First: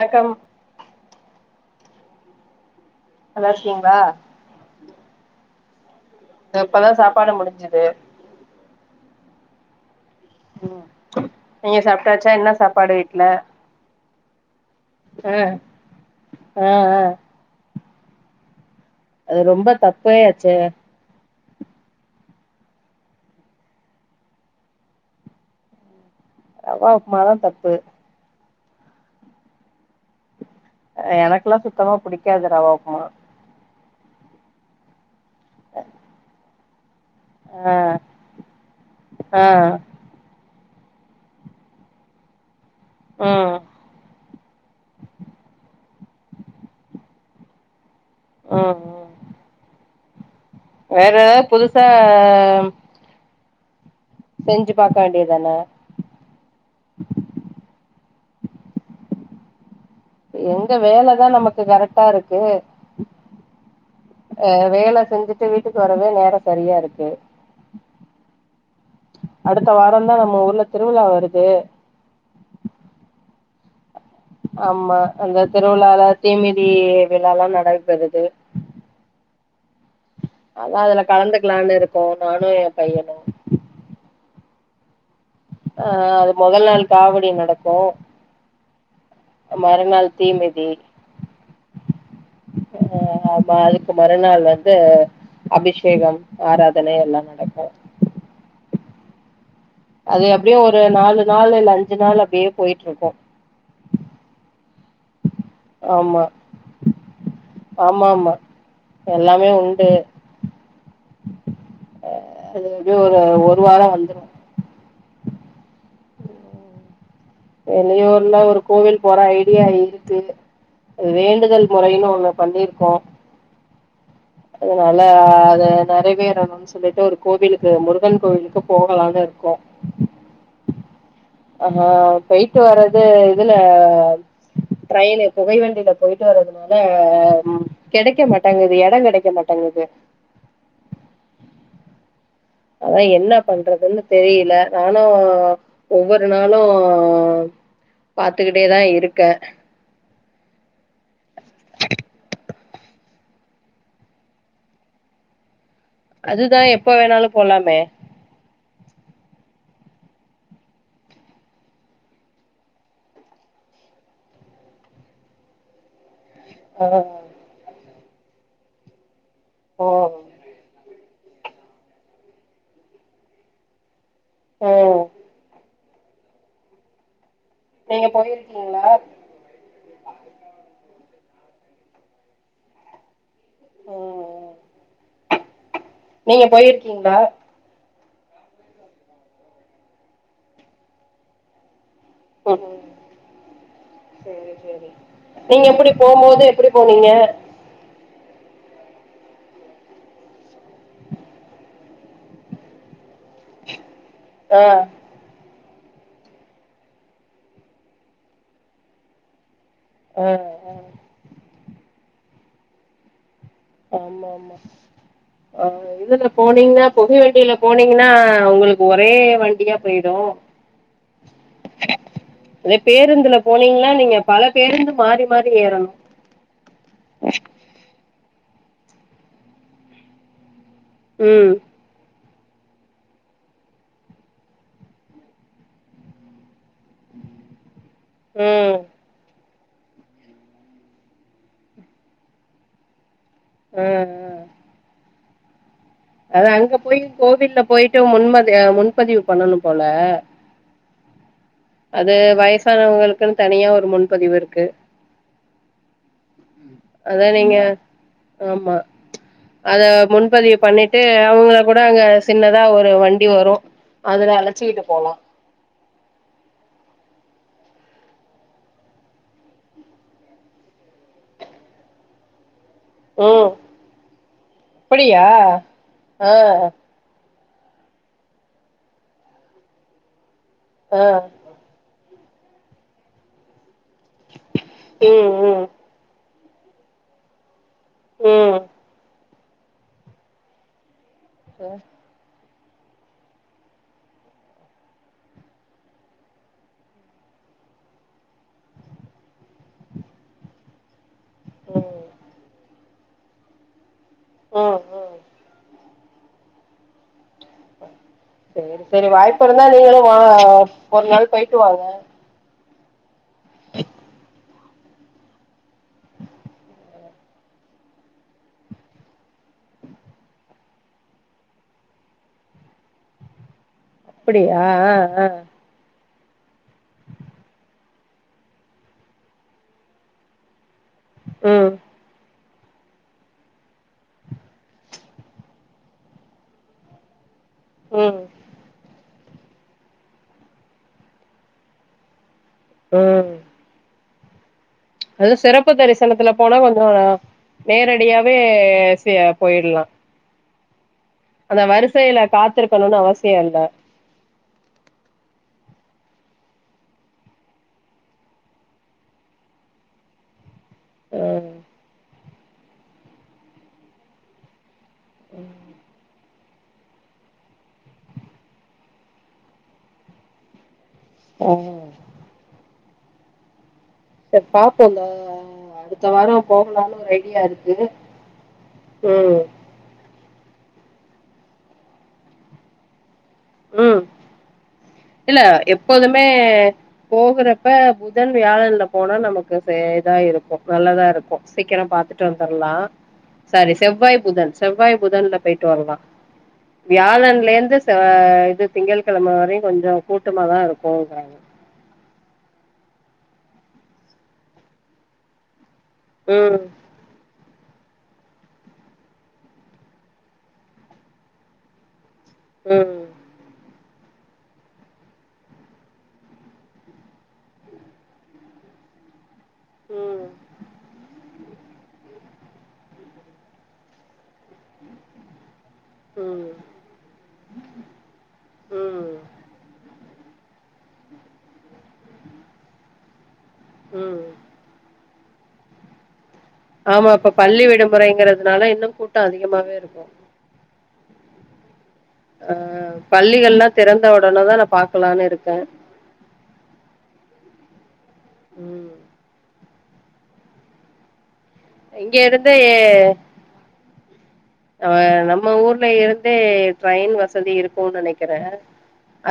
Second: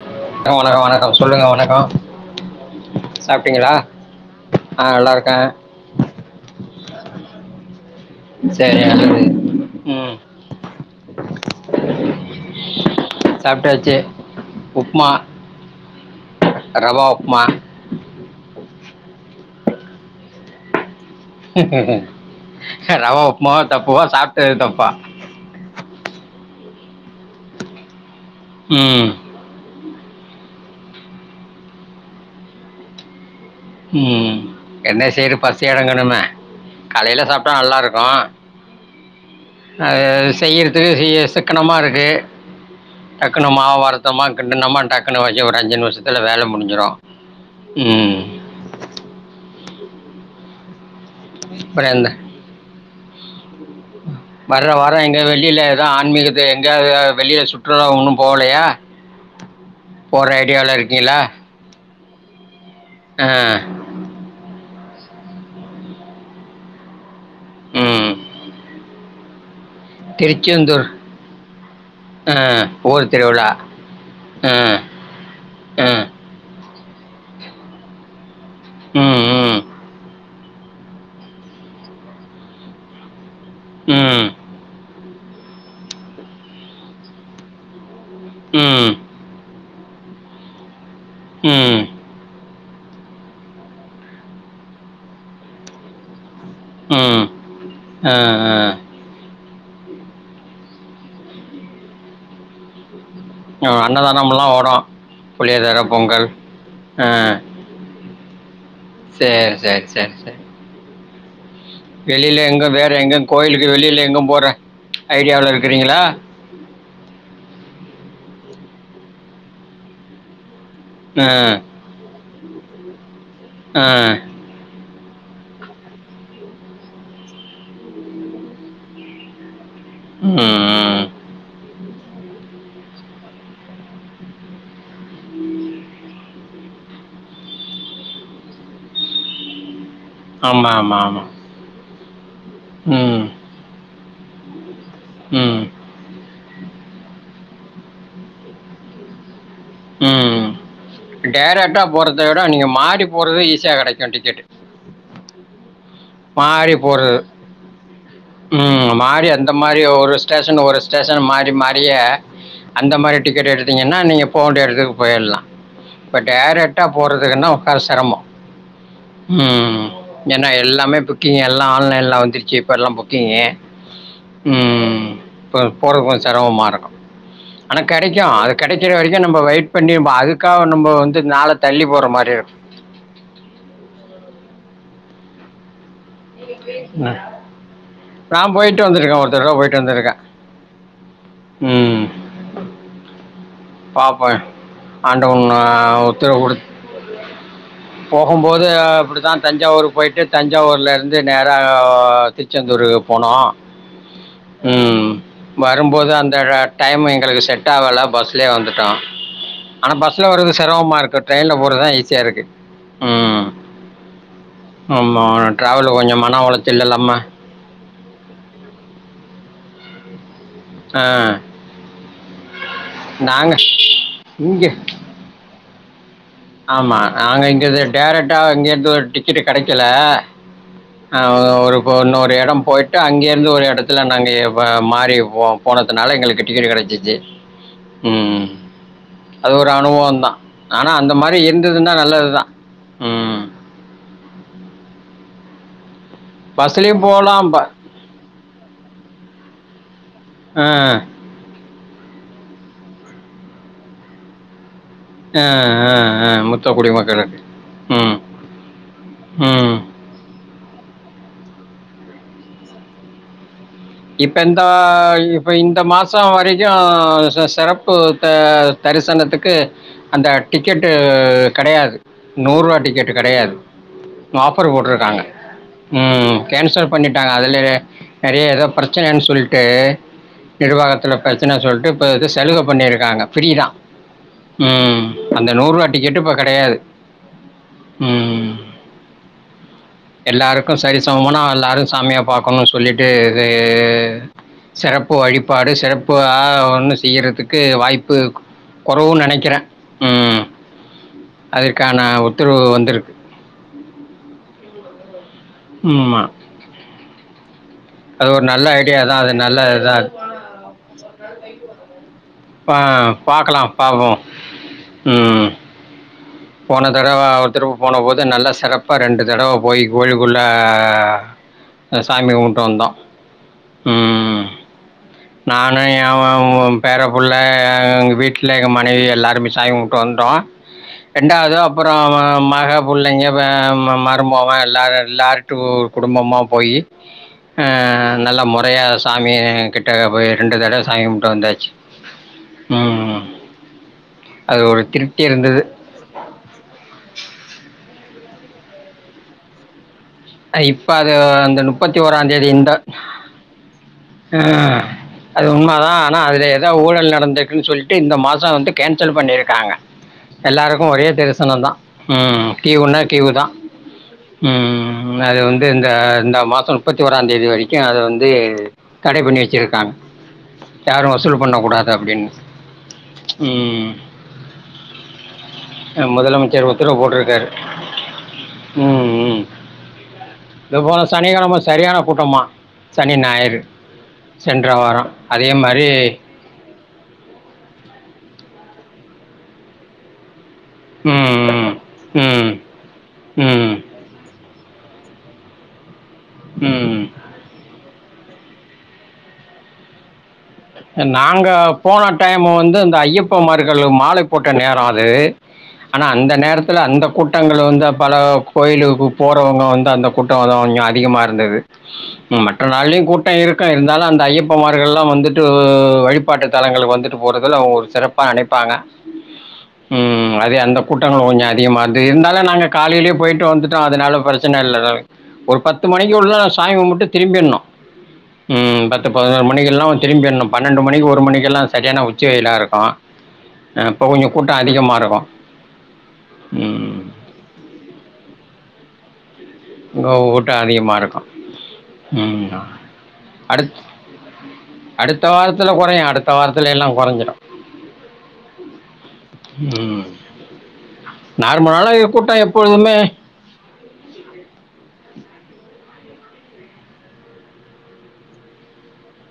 வணக்கம் ஆ வணக்கோ வணக்கோ சொல்லுங்க வணக்கோ நல்லா சாப்ட்டீங்களா இருக்கீங்களா ஆஹ் நல்லா இருக்கே இப்பதா சாப்பாடு முடிஞ்சுது சரி அது உம் உம் நீங்க சாப்ட்டாச்சா என்ன சாப்பாடு வீட்ல சாப்பிட்டாச்சு உப்புமா ஆ ஆ ஆ ரவா உப்மா அது ரொம்ப தப்பே ஆச்சே ரவா உப்மாதா தப்புவா சாப்ட்டது தப்பா ரவா உப்மாதா தப்பு உம் எனக்கெல்லா சுத்தமா புடிக்காது ரவா உப்மா உம் என்ன செய்றப் பசி அடங்கணும காலையில சாப்ட்டா நல்லா ஆ இருக்கும் ஆ செய்யர் இது செய்ய சிக்கனமா இருக்கு டக்குனு ம் மாவார்தமா கிண்டுனோமா டக்குனு வச்சு ஒரு அஞ்சு நிமிஷத்துல வேலை முடிஞ்சிடும் உம் ஹ ஹ வேற புதுசா உம் வர்ற செஞ்சு பாக்க வாரோ எங்க வேண்டியதான வெளியில ஏதா ஆன்மீகத்த எங்காது வெளியில சுற்றுலா ஒன்னும் போலயா எங்க வேலதா நமக்கு கரெக்ட் டா இருக்கு ஆ அ வேல செஞ்சுட்டு வீட்டுக்கு வரவே நேரம் சரிய இருக்கு ம் அடுத்த வாரந்தா நம்ம ஊர்ல திருச்செந்தூர் திருவிழா வருது ஆஹ் ஊர் திருவிழா ஆ ஆமா அந்த ஆ திருவிழால தீமித் இடி விழாலாம் நடைபெறுது ம்ம் அதான் அதுல கலந்துக்கலானு இருக்கோம் நானும் என் பையனும் ம் ஆஹ் அது முதல் நாள் காவடி நடக்கும் ம் மறுநாள் தீமிதி ம் ஆ ஆமா அதுக்கு மறுநாள் வந்து அபிஷேகம் ஆராதனை எல்லா உம் நடக்கு ஆஹ் ஆஹ் அது எப்டியும் ஒரு நாலு நாள் இல்ல அஞ்சு நாள் அப்டியே போயிட்ருக்கும் ஹ அன்னதானமெல்லாம் ஓடும் புளிய தர ஆமா பொங்கல் அஹ் ஆமா ஆமா எல்லாமே செரி செரி உண்டு செரி செரி வெளில அது எங்கும் வேற எப்டியு ஒரு எங்கும் ஒரு கோயிலுக்கு வாரோ வெளில வந்துரு எங்கும் போற ஐடியாவுல இருக்குறீங்களா வெளியூர்ல ஒரு கோவில் போற ஐடியா இருக்கு அது ஆ வேண்டுதல் மொறைனு ஒன்னு பண்ணிருக்கோம் ஆஹ் அதனால அது நெறைவேரணுன்னு சொல்லிட்டு ஒரு கோவிலுக்கு முருகன் கோவிலுக்கு போகலாண்ணு இருக்கோ ம். ஆ ஹா போய் போறது இதுல ட்ரெயினு புகைவண்டியில போயிட்டு வறதுனால ம் கெடைக்க மாட்டேங்குது எடோ கெடைக் க்க மாட்டிங்கிது ஆமா -ஆமா -ஆமா அனா ம். என்ன பண்றதுன்னு தெரியல நானும் ம். ஒவ்வொர் வொரு நாளும் பாத்துக்கிட்டேதா இருக்க உம் டைரக்டா போறத விட நீங்க மாறி போறது ஈஸியா கெடைக்கு டிக்கெட் அதுதா மாறி எப்ப போற வேணாலு போலாமே உம் மாறி அந்த மாரி ஒரு ஸ்டேஷன் ஒரு ஸ்டேஷன் மாறி -மாறியே அந்த மாரி டிக்கெட் எடுத்தீங்கன்னா நீங்க போவேண்டிய எடத்துக்கு போயர்லா இப்ப டைரக்டா ஆ போறதுக்குன்னா [unintelligible] செரமோ உம் ஓ ஏன்னா எல்லாமே புக்கிங் எல்லா ஆன்லைன்ல வந்துருச்சு இப்போ எல்லாம் புக்கிங்கு ம் இப்ப போறக்கு கொஞ்ச சிரமமா இருக்கு ஆனா நீங்க கெடைக்கு அது போயிருக்கீங்களா கெடைக்கிற வரைக்கு நம்ப வெயிட் பண்ணி அதுக்காக நம்ப வந் து நாள தள்ளி போற மாரி ஆ ஆ நீங்க போயிருக்கீங்களா நா போயிட்டு வந்திருக்கே ஒரு தடவ போயிட்டு வந்திருக்கே உம் பார்ப்பேன் செரி -செரி ஆண்டவன் நீங்க எப்டி ஆஹ், உத்தரவு போகும்போது கொடு எப்டி போனீங்க போகும்போது அப்பிடிதா தஞ்சாவூர் போயி்ட்டு தஞ்சாவூர்லேருந்து நேரா திருச்செந்தூரு போனா ஆ உம் வரும்போது அந்த அ டைம் எங்களுக்கு செட் ஆகல பஸ் லே வந்துட்டோ ஆனா ஆ ஆ பஸ்ல வருது சிரமமா இருக்கு ட்ரெயின்ல போறதுதா ஈசி செரிக்கு உம் ஆமாம் ஆமா ஆஹ் ட்ராவலில் கொஞ்சம் இதுல மன உளைச்சல் போனீங்கன்னா புகை இல்லாமல் வண்டியில போனீங் ஏன்னா உங்களுக்கு ஒரே வண்டியா போயிடு ஆ அதே பேருந்துல நாங்க போனீங்கன்னா நீங்க பல இங்க பேருந்து மாறி- மாறி ஏறணு ஆமா நாங்க இங்க டேரக்ட் ட்டா இங்க இருந்து ஒரு டிக்கெட்டு் கெடைக்கல ம் ஆஹ் ஒரு இப்ப இன்னொரு சம் போயிட்டு அங்க இருந்து ஒரு இடத்துல நாங்க மாறி போனதுனால எங்களுக்கு டிக்கெட் கிடைச்சிச்சி உம் ம் அது ஒரு அனுபவம் தான் ஆனா அந்த மாத் அ இருந்ததுனா நல்லதுதா ஹ ஹ [inaudible] அத அங்க போய் பஸ்லயும் போகலாம் ப கோவில்ல போயிட்டு முன்மதி முன்பதிவு பண்ணணும் போல ஆ அது வயசானவங்களுக்குன்னு தனியா ஒரு முன்பதிவு இருக்கு ஆ ஆ ஆ முத்த அதான் குடிமக்களுக்கு நீங்க ம் ஆமா அத ம் முன்பதிவு பண்ணிட்டு அவுங்க இப்பக் கூட அங்க சின்னதா ஒரு வண்டி வரு இப்ப அதுல இந்த அழைச்சிக்கிட்டு போலா இப்ப இந்த மாசம் [unintelligible] வரைக்கும் சி சிறப்பு த தரிசனத்துக்கு அந்த டிக்கெட்டு கெடையாது நூறூபா டிக்கெட் ம் கெடையாது ஆஃபர் போட்ருக்காங்க அப்படியா ஆ ம் கேன்சல் பண்ணிட்டாங்க அது எப்டி [unintelligible] நெறைய எதோ பிரச்சனைன்னு சொல்ட்டு ஆ நிர்வாகத்தில பிரச்சனை சொல்ட்டு இப்ப இது சலுக பண்ணிருக்காங்க ஃப்ரீதா உம் ம் அந்த ம் நூறூபா டிக்கெட்டு இப்ப கெடையாது உம் எல்லாருக்கும் சரி அங்க போனா ம் எல்லாரும் சாமிய பா அவுங்க சொல்லிட்டு அது செறப்பு வழிபாடு செறப்பா ஆஹ் ஒன்னும் செய்யறதுக்கு வாய்ப்பு கொரவு நெனைக்கிறேன் அதற்கான உத்தரவு வந்துருக்கு ம் ம் ம்மா சரி ஐடியா சரி தான் அது வாய்ப்பு இருந்தா நல்ல நீங்களு இதாக வாங்க ஒரு நாள் போயிட்டு வாங்க பா பாக்கலா பாப்போ உம் போன தடவ ஒருத்திருப்பு போன போது நல்லா செறப்பா ரெண்டு தடவை போய் கோயில்க்குள்ள சாமி கும்புட்டு வந்தோம் ம் அப்டியா நானு [unintelligible] பேர புள்ள எங்க வீட்ல எங்க மனைவி எல்லாருமே சாமி கும்முட்டு வன்டோம் ரெண்டாவது ம் அப்புறோ மா கா புள்ளைங்க மருமோவே எல்லார எல்லாரி டூ ஒரு குடும்பமா போயி ஆ ம் நல்ல முறையா சு சாமியே [inaudible] [inaudible] போய் ரெண்டு தடவ சாமி கும்முட்டு வந்தாச்சு ம். உம் அது ஒரு திருப்தி அது இருந்தது சிறப்பு தரிசனத்துல போனா கொஞ்சம் நேரடியா வே சே போயிடலாம் ஐ இப்ப அது அந்த நுப்பத்தி ஓராம் தேதி காத்திருக்கணுனு அவசியோ இல்ல [inaudible] ஹ அது உண்ம தா ஆனா அதுல ஏதோ ஊழல் நடந்திருக்குன் சொல்ட்டு இந்த மாசம் வண்டு கேன்சல் பண்ணியிருக்காங்க எல்லாருக்கும் ஒரே ம் தரிசனம் தான் ம்ம் கியூனா க்யூ தா ம் ம் அது வந்து இந்த இந்த மாசம் முப்பத்திஓராம் தேதி வரைக்கும் அது வந்து தடை பண்ணிவச்சிருக்காங்க யாரும் வசூல் ஆ பண்ண கூடாது அப்படின்னு உம் சரி பாப்போம்ல அடுத்த வாரம் முதலமைச்சர் போகலானு உத்தரவு ஒரு ஐடியா போட்டிருக்காரு இருக்கு ம் ம் உம் இது போல சனிக்கிழமை சரியான கூட்டமா சனி னி நாயரு ம் சென்றவாரம் இல்ல எப்போதுமே போகுறப்ப புதன் வியாழன்ல போனா நமக்கு சே இதா இருக்கும் நல்லதா இருக்கும் ம் ம், சீக்கிரம் பாத்துட்டு ம் வந்துரலாம் சாரி ம் செவ்வாய் புதன் செவ்வாய் புதன்ல போயிட்டு வரலா ம் வியாழன்ல இருந்து ஹா இது திங்கள் கிழம வரையும் கொஞ்சோ கூத் நாங்க போன டைம் வந்து இந்த ஐயப்ப மார்கள் மாலை போட்ட நேரோ அது ஆனா அந்த ம் நேரத்தில்ல அந்த கூட்டங்கள் வந்து பல கோயிலுக்கு போறவங்க வந்து அந்த குட்டம் கொஞ்சம் அதிகமா இருந்துது மற்ற ம் நாள்ளையும் கூட்டம் இருக் ங்க இருந்தாலு அந்த ஐயப்பமார்கள்லா வந்து டூ வழிபாட்டு தலங்களுக்கு வந்துட்டு போறதுல அவங்க ஒரு சிறப்பா நினைப்பாங்க ம் உம் அதே அந்த கூட்டங்களும் கொஞ்ஞா டீமார்ட்டூ இருந்தாலும் நாங்க காலையிலயே போயிட்டு வந்துட்டோம் அதனால பிரச்சனை இல்லட ஒரு பத் பத்து மணிக்குள்ள ம் சாமி கும்புட்டு திரும்பிரனும் ம் பத்து பதனோரு மணிக்கெல்லா திரும்பின்னும் பன்னெண்டு மணிக்கு ஒரு மணிக்கெல்லாம் சரியான உச்சி வெயிலா இருக்கூ ஆ இப்ப ம் கொஞ்சம் கூட்டம் அதிகமா இருக்கும் ம். ஆமா இப்ப பள்ளி விடுமுறைங்கிறதுனால இன்னும் கூட்டம் அதிக ங்க கூட்டம் அதிகமா இரு அ ம் ஆ அ பள்ளிகள்லா அடுத் திறந்த உடனேதா நா அடுத்த பாக்கலான்னு இருக்கே வாரத்துல கொறையு அடுத்த வாரத்துல எல்லாம் கொறைஞ்சிடு ம் [inaudible] ம் நார்மலான இக் இங்க கூட்டம் இருந்து எப்பொழுதுமே ஆ நம்ம ஊர்ல இருந் டே ட்ரெயின் வசதி இருக்கும்னு நெனைக்கிற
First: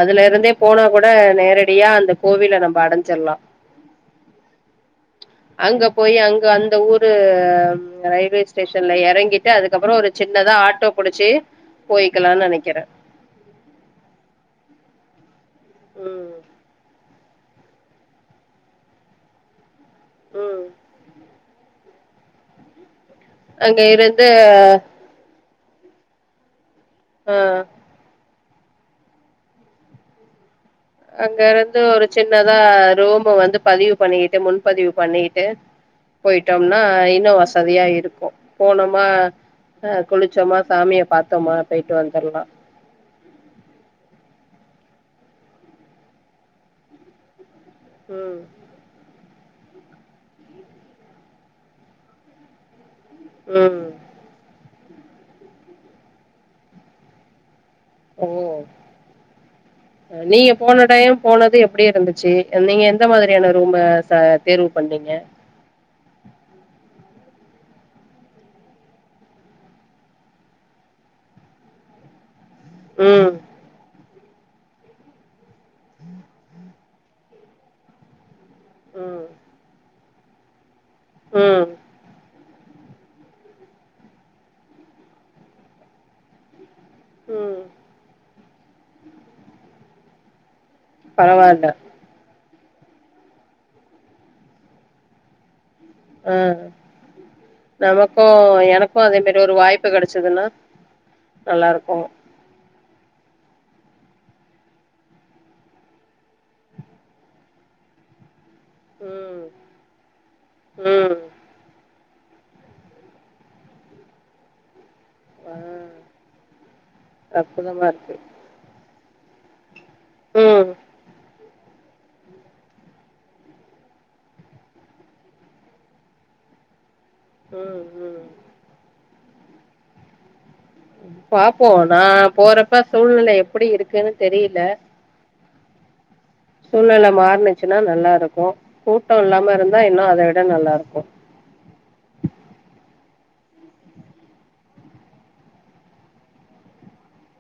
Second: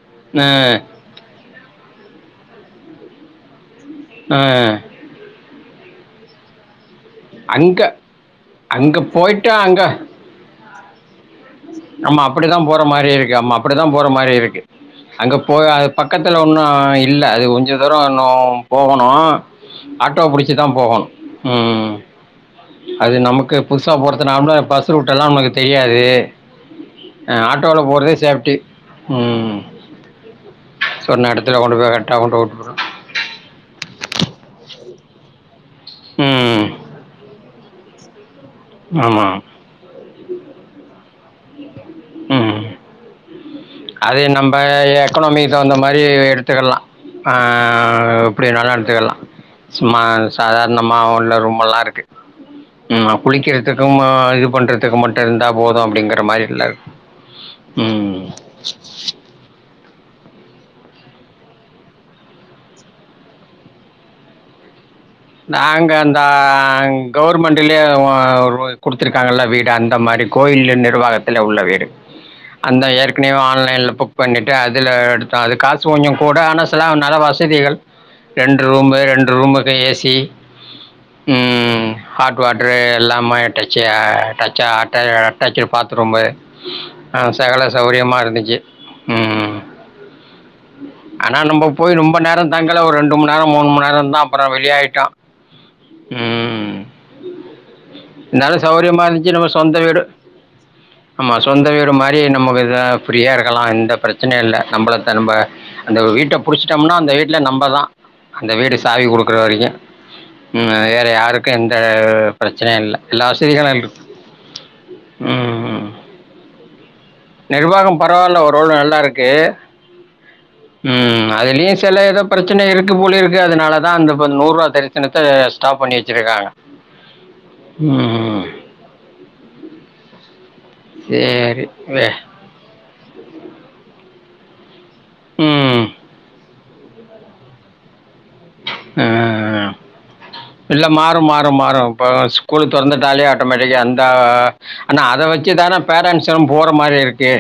அதுல இருந்தே போனா கூட நேர அப்டியா அந்த கோவில நம்ப அடைஞ்சிரலா ஆ அங்க போயி அங்க அந்த ஊர் து அங்கே ரயில்வே ஸ்டேஷன்ல அங்கே எறங்கிட்டு அதுக்கப்புறம் ஒரு சின்னதா ஆட்டோ புடிச்சு ஆமா போய்க்கலான்னு அப்படிதா போற நெனைக்கிறே மாரி இருக்கு ஆமா அப்படிதா போற மாரி இருக்கு அங்கப் போய் அது ம் பக்கத்தில ஒன்னு இப் இல்ல அது கொஞ்ச தூரோ இன்னு போகணு ஆட்டோ ம் பிடிச்சிதா போகணு உம் அது நமக்கு அங்க புதுசா இருந்து போறதுனால பஸ் ரூட்ட எல்லா நமக் தெரியாது ஆ ஆட்டோல போறதே சேப் டி உம் அங்க இருந்து ஒரு சின்னதா விட்டுரும் ரூமு வந்து பதிவு பண்ணிக்கிட்டு முன் பதிவு பண்ணிட்டு ம் போயிட்டோம்னா இன்னு வஸ் சரியா இருக்கு போனமா ஆமாம் ஹ குளிச்சமா சாமிய பாதோமா போய்ட்டு வந்தர்லாம் ம் எக்கனாமிக் தகுந்த மாரி எடுத்துக்கலாம் ஹ ஆஹ் ம் எப்டி வேணாலும் எத்துக்கலாம் சும்மா சாதாரணமா உள்ள ரூம் எல்லாம் இருக்கு உம் குழிக்கிறதுக்க ம் ம இது பண்றது இத்துக்கு மட்டும் இருந்தா போதும் அப்படிங்கிற மாரி இல்ல இருக்கு உம் ஓ நீங்க போன டைம் போனது எப்டி இருந்துச்சு நீங்க எந்த மாதிரியான ரூம்ம ச தேர்வு பண்ணீங்க நாங்கந்தா கவர்மெண்ட்லயே ஓ குடுத்துருக்காங்கல்ல வீடு அந்த மாதிரி கோயில் நிர்வாகத்துல உள்ள வீடு அந்த ம் ஏற்கனையவே ஆன்லைன்ல புக் பண்ணிட்டு அதுல எடுத்தோம் அது காசு கொஞ்சம் கூட ஆனா சில நல்ல வசதிகள் ரெண்டு ரூமு ம் ரெண்டு ரூமுக்கு ஏசி சீ ம் [unintelligible] எல்லாமே டச்ச டச்ச அது அட்டாச்ச பாத் ரூம்பு ஆஹ் ம் சகல சௌரியமா இருந்துச்சு உம் ஆனா நம்ப பரவால்ல போய் ரொம்ப நேரம் அங்கல ஒரு ரெண்டு மண் நேரம் மூணு மண் நேரம் இருந்தோம் அப்புறம் வெளியாய்ட்டோம் ஆ உம் நமக்கு இருதாலும் எனக்கு சௌரியமா அதே இருந்துச்சு மாரி நம்ம ஒரு சொந்த வாய்ப்பு வீடு கெடச்சதுன்னா ஆமா சொந்த நல்லா வீடு இருக்கு மாரி நமக்கு இத பிரியா இருக்கலாம் எந்த பிரச்சனயும் இல்ல நம்மள நம்ப அந்த வீட்ட புடிச்சிட்டோம்னா அந்த வீட்டுல நம்பதான் அந்த வீடு சாவி குடுக்குற ம் வரைக்கும் வேறு ம் யாருக்கும் எந்த ஹ பிரச்சனை இல் எல்லா வசதிகளு அதுல் இரு ஹ நிர்வாகம் பரவால்ல ஓரளவுக்கு நல்லா இருக்கு கே ம் உம் அ அது இனிஷியலா ஏதோ பிரச்சனை இருக்கு போலிருக்கு அதனாலதான் அந்த இப்ப நூரூவா தரிசனத்த ஸ்டாப் பண்ணி வச்சிருக்காங்க உம் உம் சரி பாப்போம் வே நான் போறப்ப சூழ்நில எப்டி இருக்குன்னு தெரில உம் சூழ்நில மாற்னுச்சுன்னா நல்லா இருக்கும் உம் விட நல்லா இல்ல இருக்கு மாறும்-மாறும்-மாறும் இப்ப ஸ்கூலு திறந்து தலே ஆட்டோமேட்டிக்கா அந்தத அத வெச்சிதானே பெரன்ட்ஸ்ஸும் போற மாதிரி இருக்கு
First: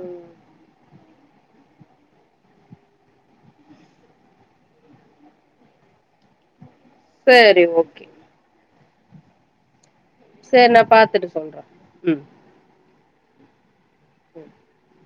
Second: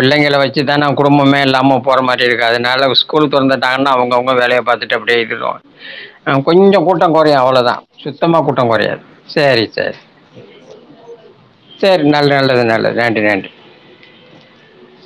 ம் வச்சிதனே குடும்பமே இல்லாம போற மாதிரியிருக்கு அதனால ஸ்கூல் தொறந்துட்டாங்கனா அவுங்க- அவுங்க வேலையை பாத்துட்டு அப்படியே இதுதான் கொஞ்சம் கூட்டம் குறையும் சரி அவ்ளவுதான் ஓகே சுத்தமா கூட் [unintelligible] குறையாது செரி-செரி செரி நான் பாத்துட்டு சொல்றேன் உம் ரெண்டி ஆன்ட்டி [inaudible]